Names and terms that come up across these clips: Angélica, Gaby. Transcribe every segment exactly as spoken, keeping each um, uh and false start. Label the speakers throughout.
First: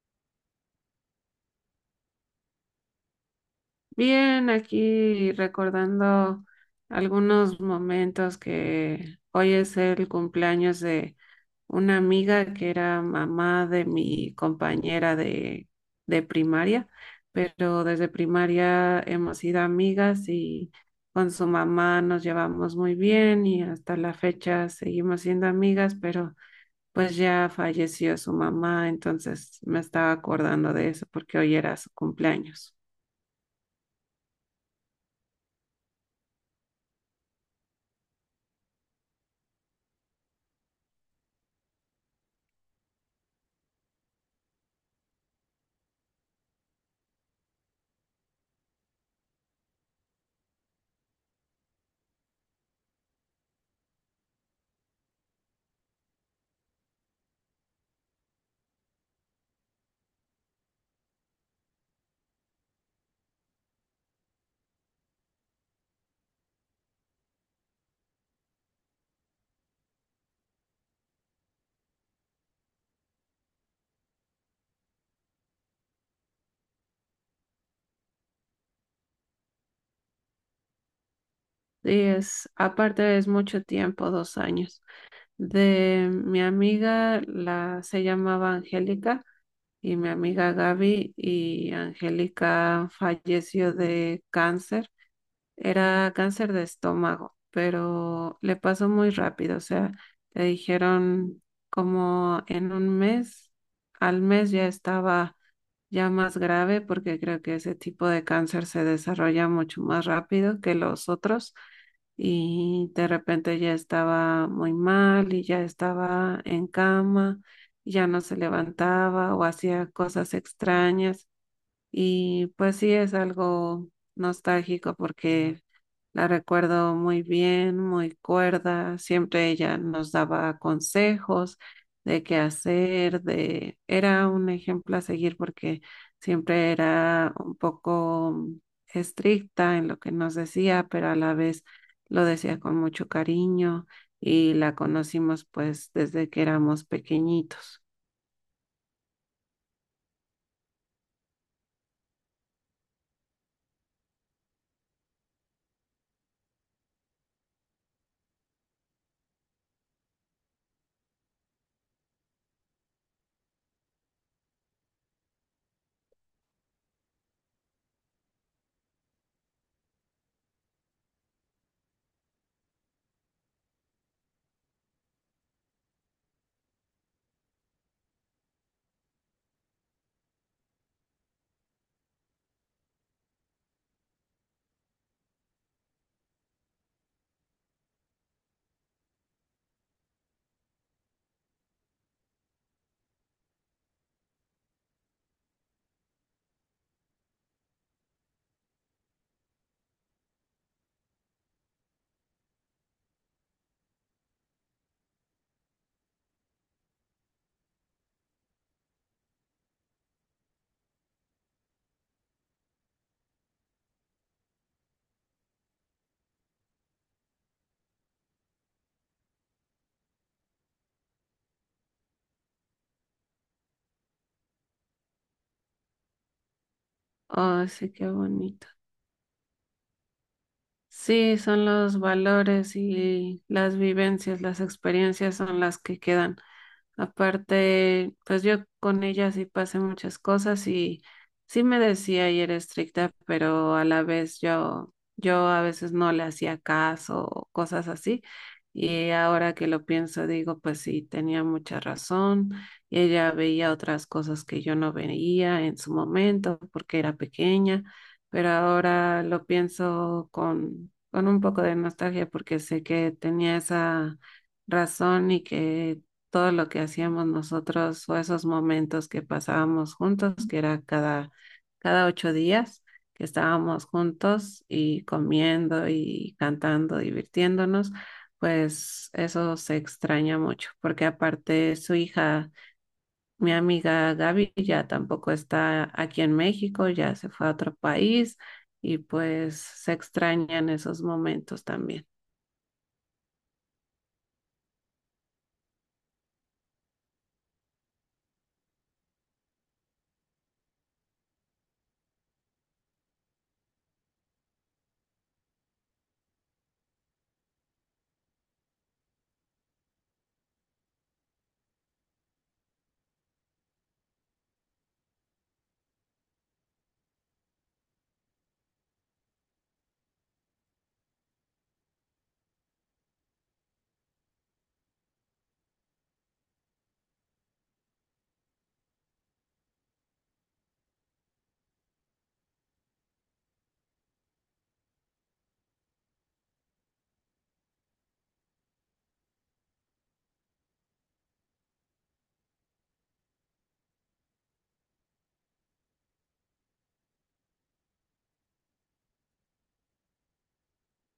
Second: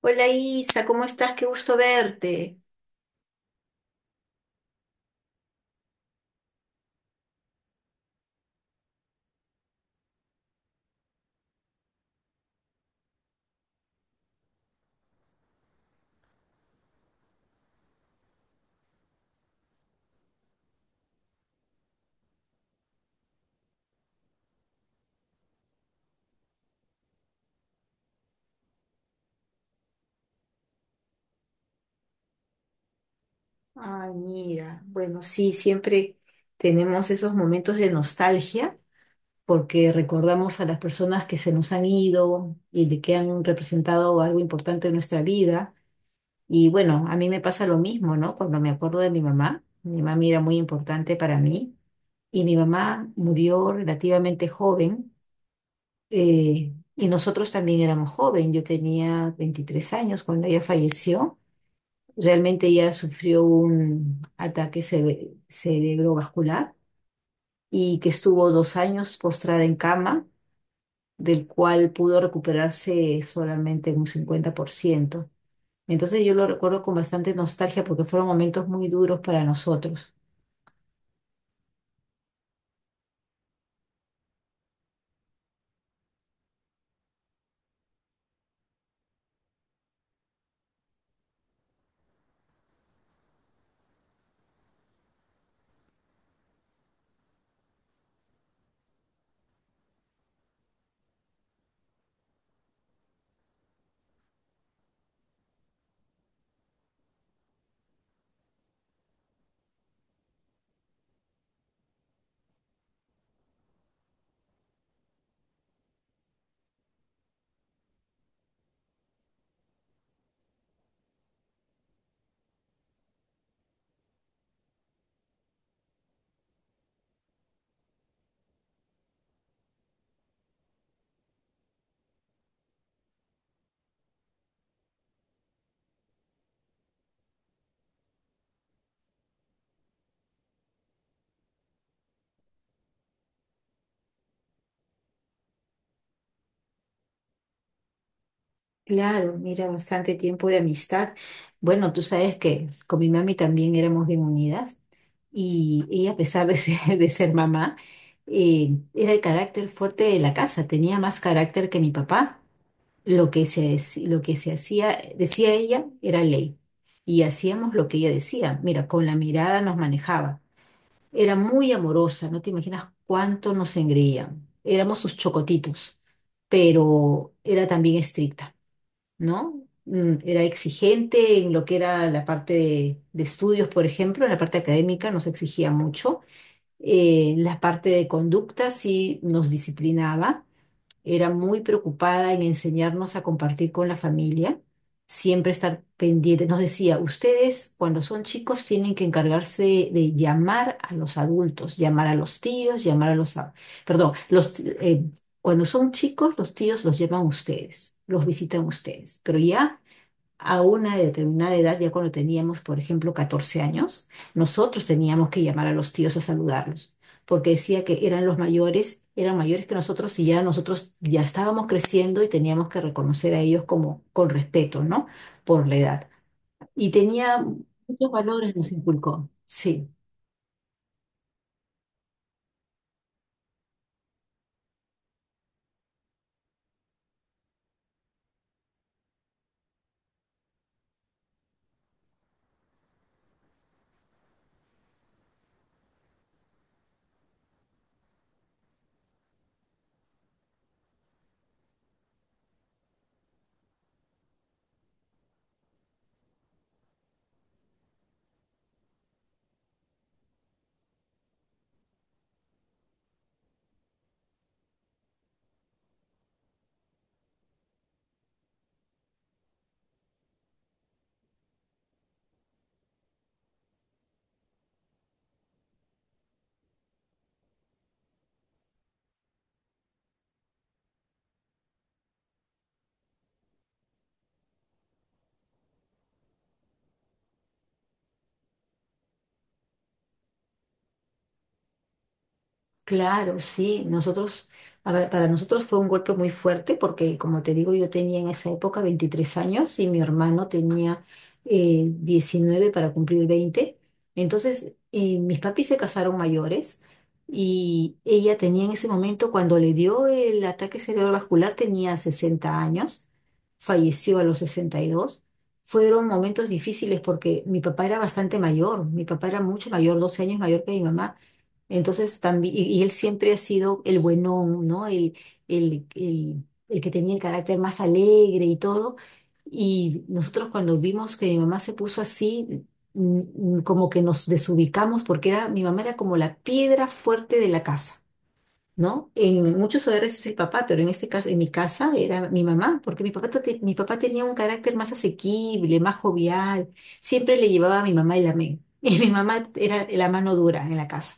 Speaker 1: Hola Isa, ¿cómo estás? Qué gusto verte.
Speaker 2: Bien, aquí recordando algunos momentos que hoy es el cumpleaños de una amiga que era mamá de mi compañera de, de primaria, pero desde primaria hemos sido amigas y con su mamá nos llevamos muy bien y hasta la fecha seguimos siendo amigas, pero pues ya falleció su mamá, entonces me estaba acordando de eso porque hoy era su cumpleaños.
Speaker 1: Ay, mira, bueno, sí, siempre tenemos esos momentos de nostalgia porque recordamos a las personas que se nos han ido y de que han representado algo importante en nuestra vida. Y bueno, a mí me pasa lo mismo, ¿no? Cuando me acuerdo de mi mamá, mi mamá era muy importante para mí y mi mamá murió relativamente joven, eh, y nosotros también éramos joven. Yo tenía veintitrés años cuando ella falleció. Realmente ella sufrió un ataque cere- cerebrovascular y que estuvo dos años postrada en cama, del cual pudo recuperarse solamente en un cincuenta por ciento. Entonces yo lo recuerdo con bastante nostalgia porque fueron momentos muy duros para nosotros.
Speaker 2: Es, aparte es mucho tiempo, dos años. De mi amiga, la se llamaba Angélica y mi amiga Gaby y Angélica falleció de cáncer. Era cáncer de estómago, pero le pasó muy rápido. O sea, le dijeron como en un mes, al mes ya estaba ya más grave, porque creo que ese tipo de cáncer se desarrolla mucho más rápido que los otros. Y de repente ya estaba muy mal y ya estaba en cama, ya no se levantaba o hacía cosas extrañas. Y pues sí es algo nostálgico porque la recuerdo muy bien, muy cuerda. Siempre ella nos daba consejos de qué hacer, de... Era un ejemplo a seguir porque siempre era un poco estricta en lo que nos decía, pero a la vez lo decía con mucho cariño y la conocimos pues desde que éramos pequeñitos.
Speaker 1: Claro, mira, bastante tiempo de amistad. Bueno, tú sabes que con mi mami también éramos bien unidas y ella, a pesar de ser, de ser mamá, eh, era el carácter fuerte de la casa, tenía más carácter que mi papá. Lo que se, dec- lo que se hacía, decía ella, era ley y hacíamos lo que ella decía. Mira, con la mirada nos manejaba. Era muy amorosa, no te imaginas cuánto nos engreían. Éramos sus chocotitos, pero era también estricta, ¿no? Mm, Era exigente en lo que era la parte de, de estudios, por ejemplo, en la parte académica nos exigía mucho. Eh, la parte de conducta sí nos disciplinaba, era muy preocupada en enseñarnos a compartir con la familia, siempre estar pendiente. Nos decía, ustedes cuando son chicos tienen que encargarse de, de llamar a los adultos, llamar a los tíos, llamar a los... a- Perdón, los, t- eh, cuando son chicos los tíos los llaman ustedes, los visitan ustedes, pero ya a una determinada edad, ya cuando teníamos, por ejemplo, catorce años, nosotros teníamos que llamar a los tíos a saludarlos, porque decía que eran los mayores, eran mayores que nosotros y ya nosotros ya estábamos creciendo y teníamos que reconocer a ellos como con respeto, ¿no? Por la edad. Y tenía
Speaker 2: Oh, sí, qué
Speaker 1: muchos valores,
Speaker 2: bonito.
Speaker 1: nos inculcó. Sí.
Speaker 2: Sí, son los valores y las vivencias, las experiencias son las que quedan. Aparte, pues yo con ella sí pasé muchas cosas y sí me decía y era estricta, pero a la vez yo, yo a veces no le hacía caso o cosas así. Y ahora que lo pienso, digo, pues sí, tenía mucha razón. Y ella veía otras cosas que yo no veía en su momento porque era pequeña, pero ahora lo pienso con, con un poco de nostalgia porque sé que tenía esa razón y que todo lo que hacíamos nosotros o esos momentos que pasábamos juntos, que era cada, cada ocho días que estábamos juntos y comiendo y cantando, divirtiéndonos, pues eso se extraña mucho, porque aparte su hija, mi amiga Gaby, ya tampoco está aquí en México, ya se fue a otro país y pues se extrañan esos momentos también.
Speaker 1: Claro, sí. Nosotros, a ver, para nosotros fue un golpe muy fuerte porque, como te digo, yo tenía en esa época veintitrés años y mi hermano tenía eh, diecinueve para cumplir veinte. Entonces, eh, mis papis se casaron mayores y ella tenía en ese momento, cuando le dio el ataque cerebrovascular, tenía sesenta años, falleció a los sesenta y dos. Fueron momentos difíciles porque mi papá era bastante mayor, mi papá era mucho mayor, doce años mayor que mi mamá. Entonces también, y, y él siempre ha sido el buenón, ¿no? El, el, el, el que tenía el carácter más alegre y todo. Y nosotros cuando vimos que mi mamá se puso así, mm, mm, como que nos desubicamos porque era, mi mamá era como la piedra fuerte de la casa, ¿no? En muchos hogares es el papá, pero en este caso, en mi casa era mi mamá, porque mi papá, te- mi papá tenía un carácter más asequible, más jovial, siempre le llevaba a mi mamá el amén, y mi mamá era la mano dura en la casa.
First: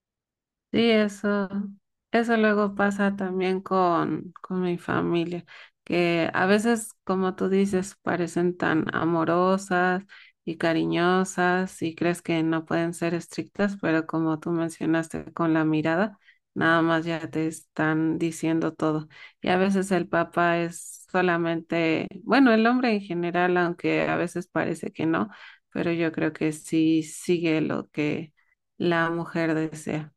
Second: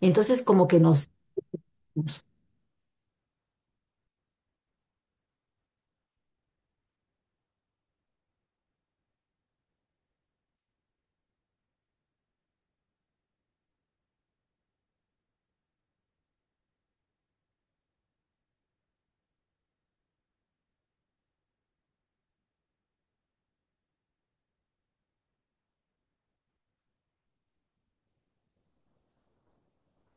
Speaker 1: Entonces, como que
Speaker 2: Sí,
Speaker 1: nos...
Speaker 2: eso,
Speaker 1: nos-
Speaker 2: eso luego pasa también con, con mi familia, que a veces, como tú dices, parecen tan amorosas y cariñosas y crees que no pueden ser estrictas, pero como tú mencionaste con la mirada, nada más ya te están diciendo todo. Y a veces el papá es solamente, bueno, el hombre en general, aunque a veces parece que no, pero yo creo que sí sigue lo que la mujer desea.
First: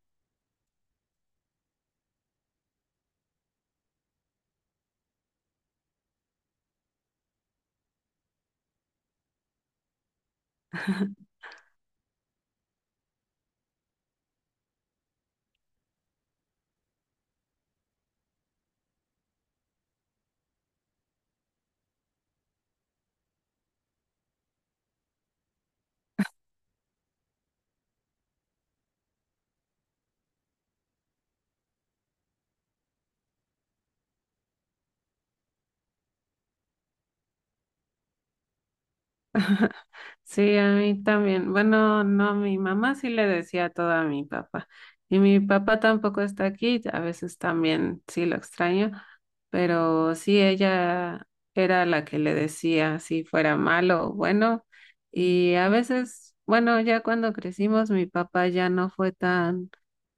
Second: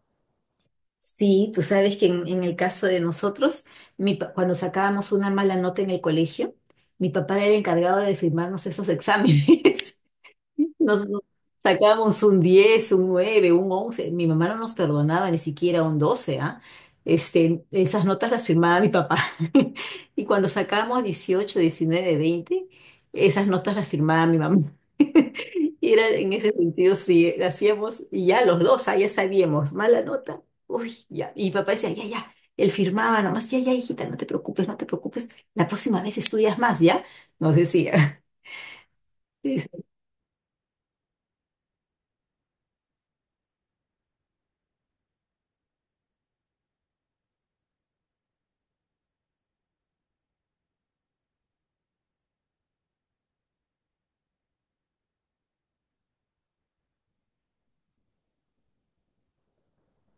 Speaker 1: Sí, tú sabes que en, en el caso de nosotros, mi pa- cuando sacábamos una mala nota en el colegio, mi papá era el encargado de firmarnos esos exámenes. Nos sacábamos un diez, un nueve, un once. Mi mamá no nos perdonaba ni siquiera un doce, ¿ah? Este, esas notas las firmaba mi papá. Y cuando sacábamos dieciocho, diecinueve, veinte, esas notas las firmaba mi mamá. Y era en ese sentido, sí, hacíamos, y ya los dos, ah, ya sabíamos, mala nota, uy, ya. Y mi papá decía, ya, ya, él firmaba nomás, ya, ya, hijita, no te preocupes, no te preocupes, la próxima vez estudias más, ¿ya? Nos decía.
Speaker 2: Sí, a mí también. Bueno, no, mi mamá sí le decía todo a mi papá. Y mi papá tampoco está aquí, a veces también sí lo extraño, pero sí ella era la que le decía si fuera malo o bueno. Y a veces, bueno, ya cuando crecimos, mi papá ya no fue tan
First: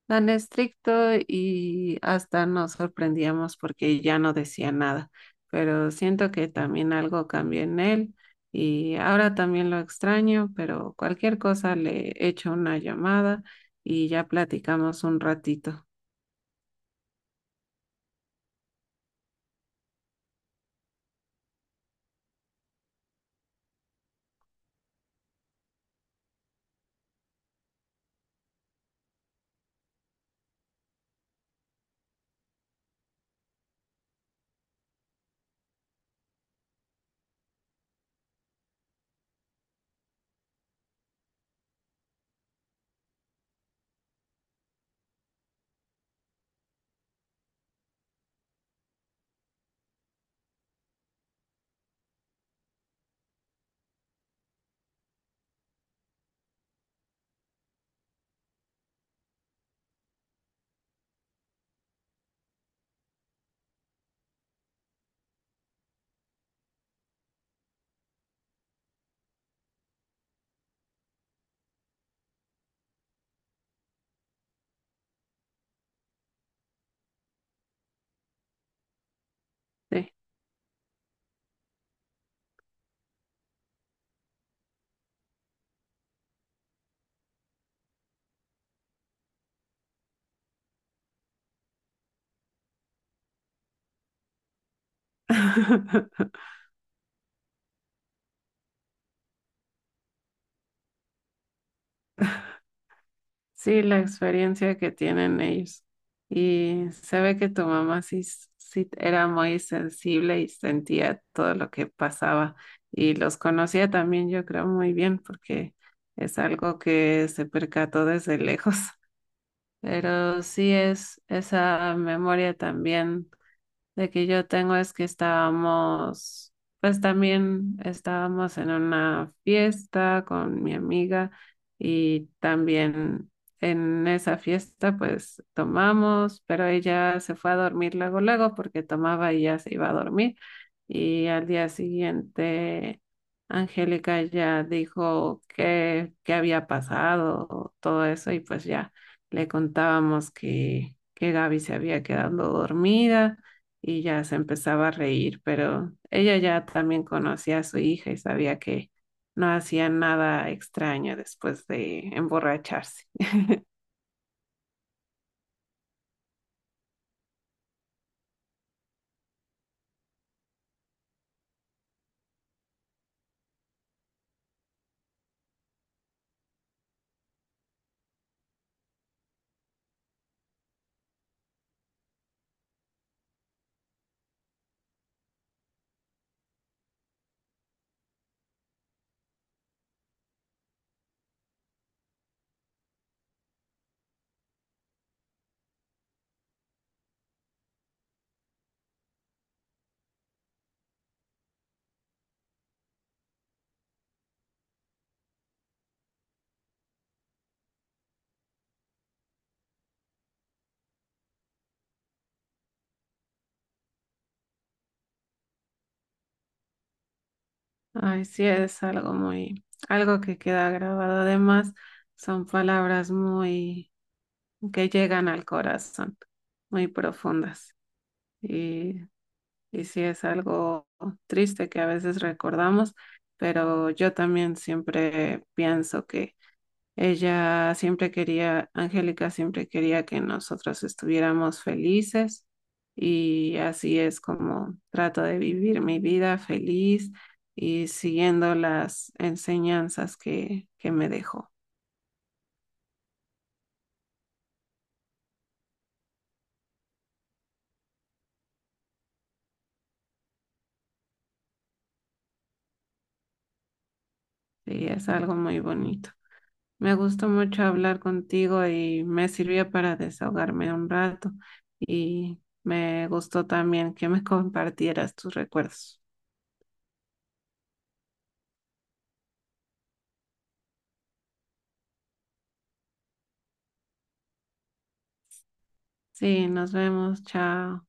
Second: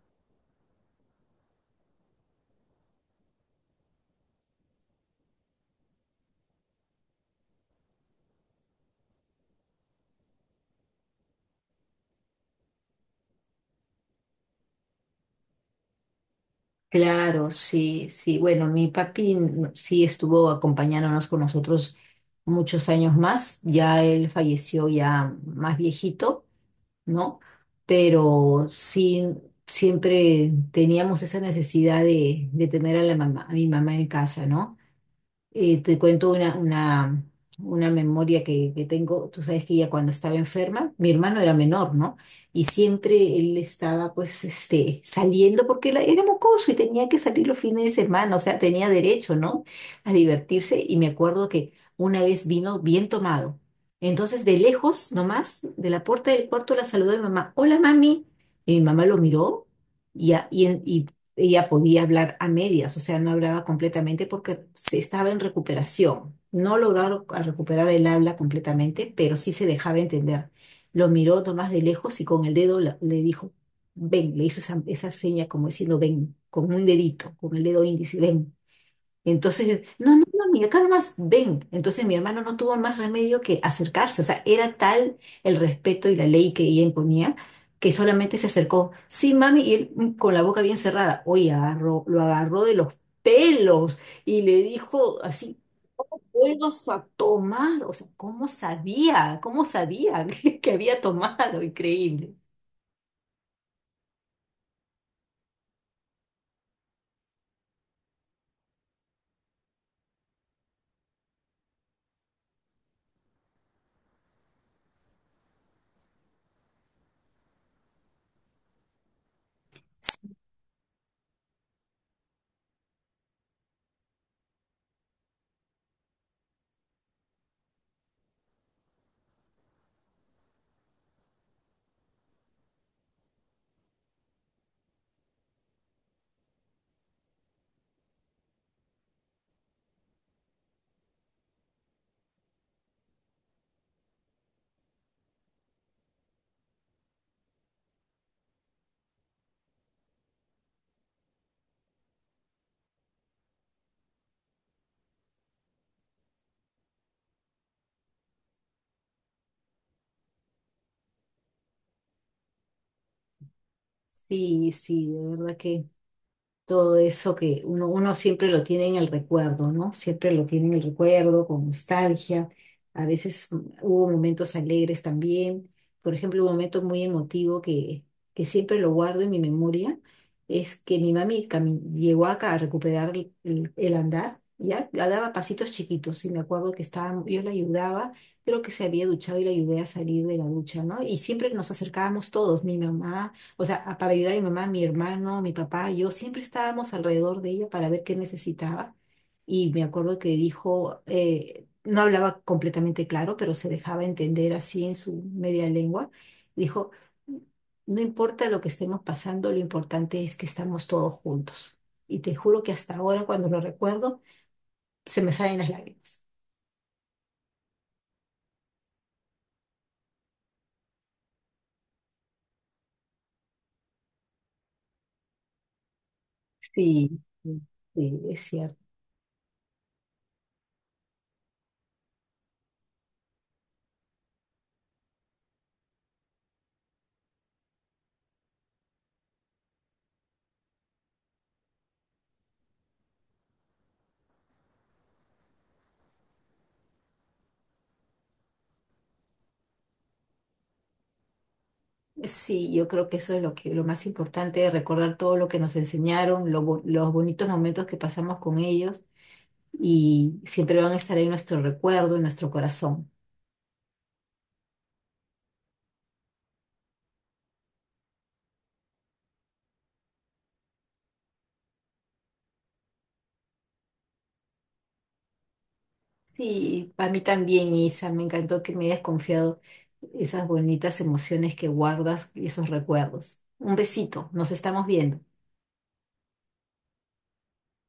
Speaker 2: tan estricto y hasta nos sorprendíamos porque ya no decía nada, pero siento que también algo cambió en él y ahora también lo extraño, pero cualquier cosa le echo una llamada y ya platicamos un ratito.
Speaker 1: Claro, sí, sí. Bueno, mi papi no- sí estuvo acompañándonos con nosotros muchos años más. Ya él falleció ya más viejito, ¿no? Pero sí, siempre teníamos esa necesidad de, de tener a la mamá, a mi mamá en casa, ¿no? Eh, te cuento una, una, una memoria que, que tengo. Tú sabes que ella cuando estaba enferma, mi hermano era menor, ¿no? Y siempre él estaba pues este, saliendo porque él era mocoso y tenía que salir los fines de semana, o sea, tenía derecho, ¿no? A divertirse. Y me acuerdo que una vez vino bien tomado. Entonces, de lejos, nomás, de la puerta del cuarto, la saludó mi mamá. Hola, mami. Y mi mamá lo miró y, a- y, ella podía hablar a medias, o sea, no hablaba completamente porque se estaba en recuperación. No lograron a recuperar el habla completamente, pero sí se dejaba entender. Lo miró Tomás de lejos y con el dedo la- le dijo, ven, le hizo esa, esa seña como diciendo, ven, con un dedito, con el dedo índice, ven. Entonces, yo,
Speaker 2: Sí.
Speaker 1: no, no, no, mi acá nomás, ven. Entonces mi hermano no tuvo más remedio que acercarse. O sea, era tal el respeto y la ley que ella imponía que solamente se acercó. Sí, mami, y él mm, con la boca bien cerrada. Oye, agarró, lo agarró de los pelos y le dijo así, vuelvas a tomar. O sea, ¿cómo sabía? ¿Cómo sabía que, que había tomado? Increíble.
Speaker 2: Sí, la experiencia que tienen ellos. Y se ve que tu mamá sí, s- sí era muy sensible y sentía todo lo que pasaba. Y los conocía también, yo creo, muy bien, porque es algo que se percató desde lejos. Pero sí es esa memoria también de que yo tengo es que estábamos, pues también estábamos en una fiesta con mi amiga y también en esa fiesta pues tomamos, pero ella se fue a dormir luego, luego porque tomaba y ya se iba a dormir y al día siguiente Angélica ya dijo que, qué había pasado, todo eso y pues ya le contábamos que, que Gaby se había quedado dormida y ya se empezaba a reír, pero ella ya también conocía a su hija y sabía que no hacía nada extraño después de emborracharse.
Speaker 1: Sí, sí, de verdad que. Todo eso que uno, uno siempre lo tiene en el recuerdo, ¿no? Siempre lo tiene en el recuerdo, con nostalgia. A veces mm, hubo momentos alegres también. Por ejemplo, un momento muy emotivo que, que, siempre lo guardo en mi memoria es que mi mami cami- llegó acá a recuperar el, el- el andar, ya, ya daba pasitos chiquitos y me acuerdo que estaba, yo la ayudaba, creo que se había duchado y la ayudé a salir de la ducha, ¿no? Y siempre nos acercábamos todos, mi mamá. O sea, a- para ayudar a mi mamá, mi hermano, mi papá, yo siempre estábamos alrededor de ella para ver qué necesitaba. Y me acuerdo que dijo, eh, no hablaba completamente claro, pero se dejaba entender así en su media lengua. Dijo, no importa lo que estemos pasando, lo importante es que estamos todos juntos. Y te juro que hasta ahora, cuando lo recuerdo, se me salen las lágrimas.
Speaker 2: Ay, sí, es algo muy, algo que queda grabado. Además, son palabras muy, que llegan al corazón, muy
Speaker 1: Sí, sí,
Speaker 2: profundas.
Speaker 1: sí, es cierto.
Speaker 2: Y, y sí, es algo triste que a veces recordamos, pero yo también siempre pienso que ella siempre quería, Angélica siempre quería que nosotros estuviéramos felices y así es como trato de vivir mi vida feliz y siguiendo las enseñanzas que, que me dejó.
Speaker 1: Sí, yo creo que eso es lo que lo más importante, recordar todo lo que nos enseñaron, lo bo- los bonitos momentos que pasamos con ellos y siempre van a estar en nuestro recuerdo, en nuestro corazón.
Speaker 2: Y es algo muy bonito. Me gustó mucho hablar contigo y me sirvió para desahogarme un rato y me gustó también que me compartieras tus recuerdos.
Speaker 1: Sí, para mí también, Isa, me encantó que me hayas confiado esas bonitas emociones que guardas y esos recuerdos. Un besito, nos estamos viendo.
Speaker 2: Sí, nos vemos, chao.